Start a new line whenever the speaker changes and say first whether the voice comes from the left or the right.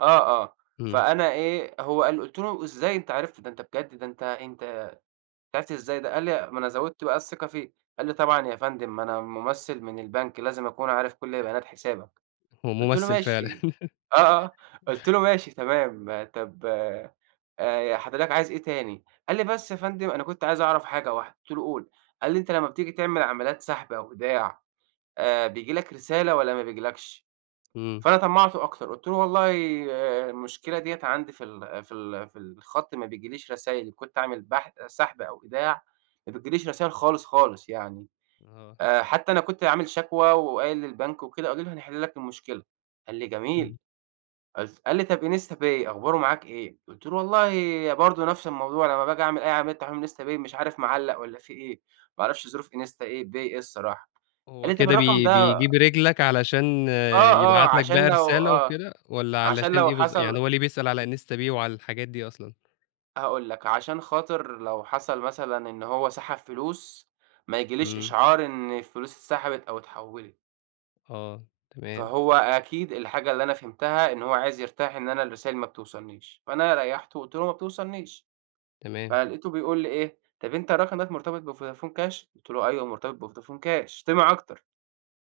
right: آه، آه
left: إمم.
right: فأنا إيه هو قال قُلت له: "إزاي أنت عرفت؟ ده أنت بجد ده أنت أنت أنت عرفت ازاي ده؟" قال لي ما أنا زوّدت بقى الثقة فيه، قال لي: "طبعًا يا فندم ما أنا ممثل من البنك، لازم اكون عارف كل بيانات حسابك."
left: هو
right: قُلت له:
left: ممثل فعلًا.
right: "ماشي" آه، آه، آه قُلت له: "ماشي تمام طب آآ ي حضرتك عايز إيه تاني؟" قال لي: "بس يا فندم أنا كنت عايز اعرف حاجة واحده،" قُلت له: "قُل" قال لي: "أنت لمّا بتيجي تعمل عمليات سحب أو إيداع، آآ بييجي لك رسالة، والّا ما بييجيلكش؟"
left: إمم.
right: فأنا طمّعته أكتر، قُلت له: "والله المشكلة دِيّة عندي في ال في ال في الخط ما بييجيليش رسايل إن كنت اعمل بح سحب أو إيداع، ما بتيجيليش رسايل خالص، خالص يعني.
left: آه.
right: آآ حتى أنا كنت عامل شكوى، وقايل للبنك وكده، قالوا لي هنحل لك المشكلة." قال لي: "جميل"
left: إمم.
right: قُلت قال لي: "طب instapay أخباره معاك إيه؟" قُلت له: "والله ي برضه نفس الموضوع لمّا باجي أعمل أي عملية تحويل من instapay مش عارف معلّق والّا في إيه؟ ما اعرفش ظروف insta إيه pay إيه الصراحة."
left: هو
right: قال لي: "طيب
left: كده
right: الرقم
left: بي
right: ده"
left: بيجيب رجلك علشان
right: آه، آه
left: يبعت لك
right: عشان
left: بقى
right: لو
left: رسالة
right: آه
left: وكده، والّا
right: عشان
left: علشان
right: لو
left: إيه بالض يعني
right: حصل
left: هو لي بيسأل على instapay وعلى الحاجات دي أصلًا؟
right: هاقول لك، عشان خاطر لو حصل مثلًا إن هو سحب فلوس ما ييجيليش
left: إمم.
right: إشعار إن الفلوس اتسحبت أو اتحوّلت.
left: آه تمام.
right: فهو أكيد الحاجة اللي أنا فهمتها، إن هو عايز يرتاح إن أنا الرسايل ما بتوصلنيش، فأنا ريّحته وقُلت له: "ما بتوصلنيش."
left: تمام.
right: فلقيته بيقول لي إيه: "طب أنت رقمك مرتبط بvodafon cash؟" قُلت له: "أيوه مرتبط بvodafon cash." طِمع اكتر.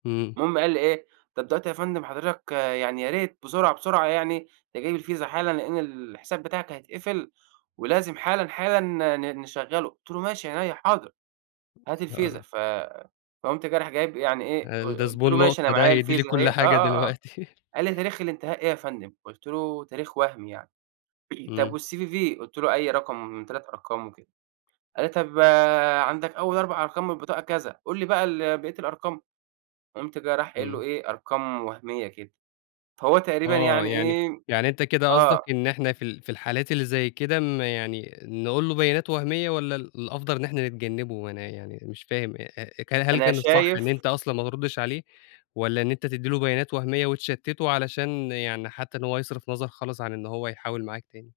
left: إمم.
right: المهم قال لي إيه: "طب دلوقتي يا فندم حضرتك يعني يا ريت بسرعة، بسرعة يعني تجيب الفيزا حالًا لإن الحساب بتاعك هيتقفل، ولازم حالًا، حالًا ن ن نشغله،" قُلت له: "ماشي عينيّا حاضر." هات الفيزا
left: [unintelligible]
right: ف فقُمت جاي راح جايب يعني إيه
left: قال
right: قل
left: ده
right: قُلت
left: زبون
right: له ماشي أنا
left: لُقطة ده
right: معايا
left: هيدّي لي
right: الفيزا اهي
left: كل
right: آه،
left: حاجة
right: آه، آه
left: دلوقتي.
right: قال لي: "تاريخ الإنتهاء إيه يا فندم؟" قُلت له تاريخ وهمي يعني
left: إمم.
right: طيب والCVV قُلت له أي رقم من 3 أرقام وكده، قال لي: "طيب عندك أول 4 أرقام من البطاقة كذا، قُل لي بقى ال بقية الأرقام." فقُمت جاي رايح قايل له
left: إمم.
right: إيه أرقام وهميّة كده، فهو تقريبًا
left: آه
right: يعني
left: يعني
right: إيه
left: يعني أنت كده قصدك
right: آه.
left: إن إحنا في ال في الحالات اللي زي كده م يعني نقول له بيانات وهميّة، والّا ال الأفضل إن إحنا نتجنّبه أنا يعني مش فاهم؟ أ أ كل هل
right: أنا
left: كانت صح إن
right: شايف
left: أنت أصلًا ما تردش عليه، والّا إن أنت تدّي له بيانات وهميّة وتشتته علشان يعني حتى إن هو يصرف نظر خالص عن إن هو يحاول معاك تاني؟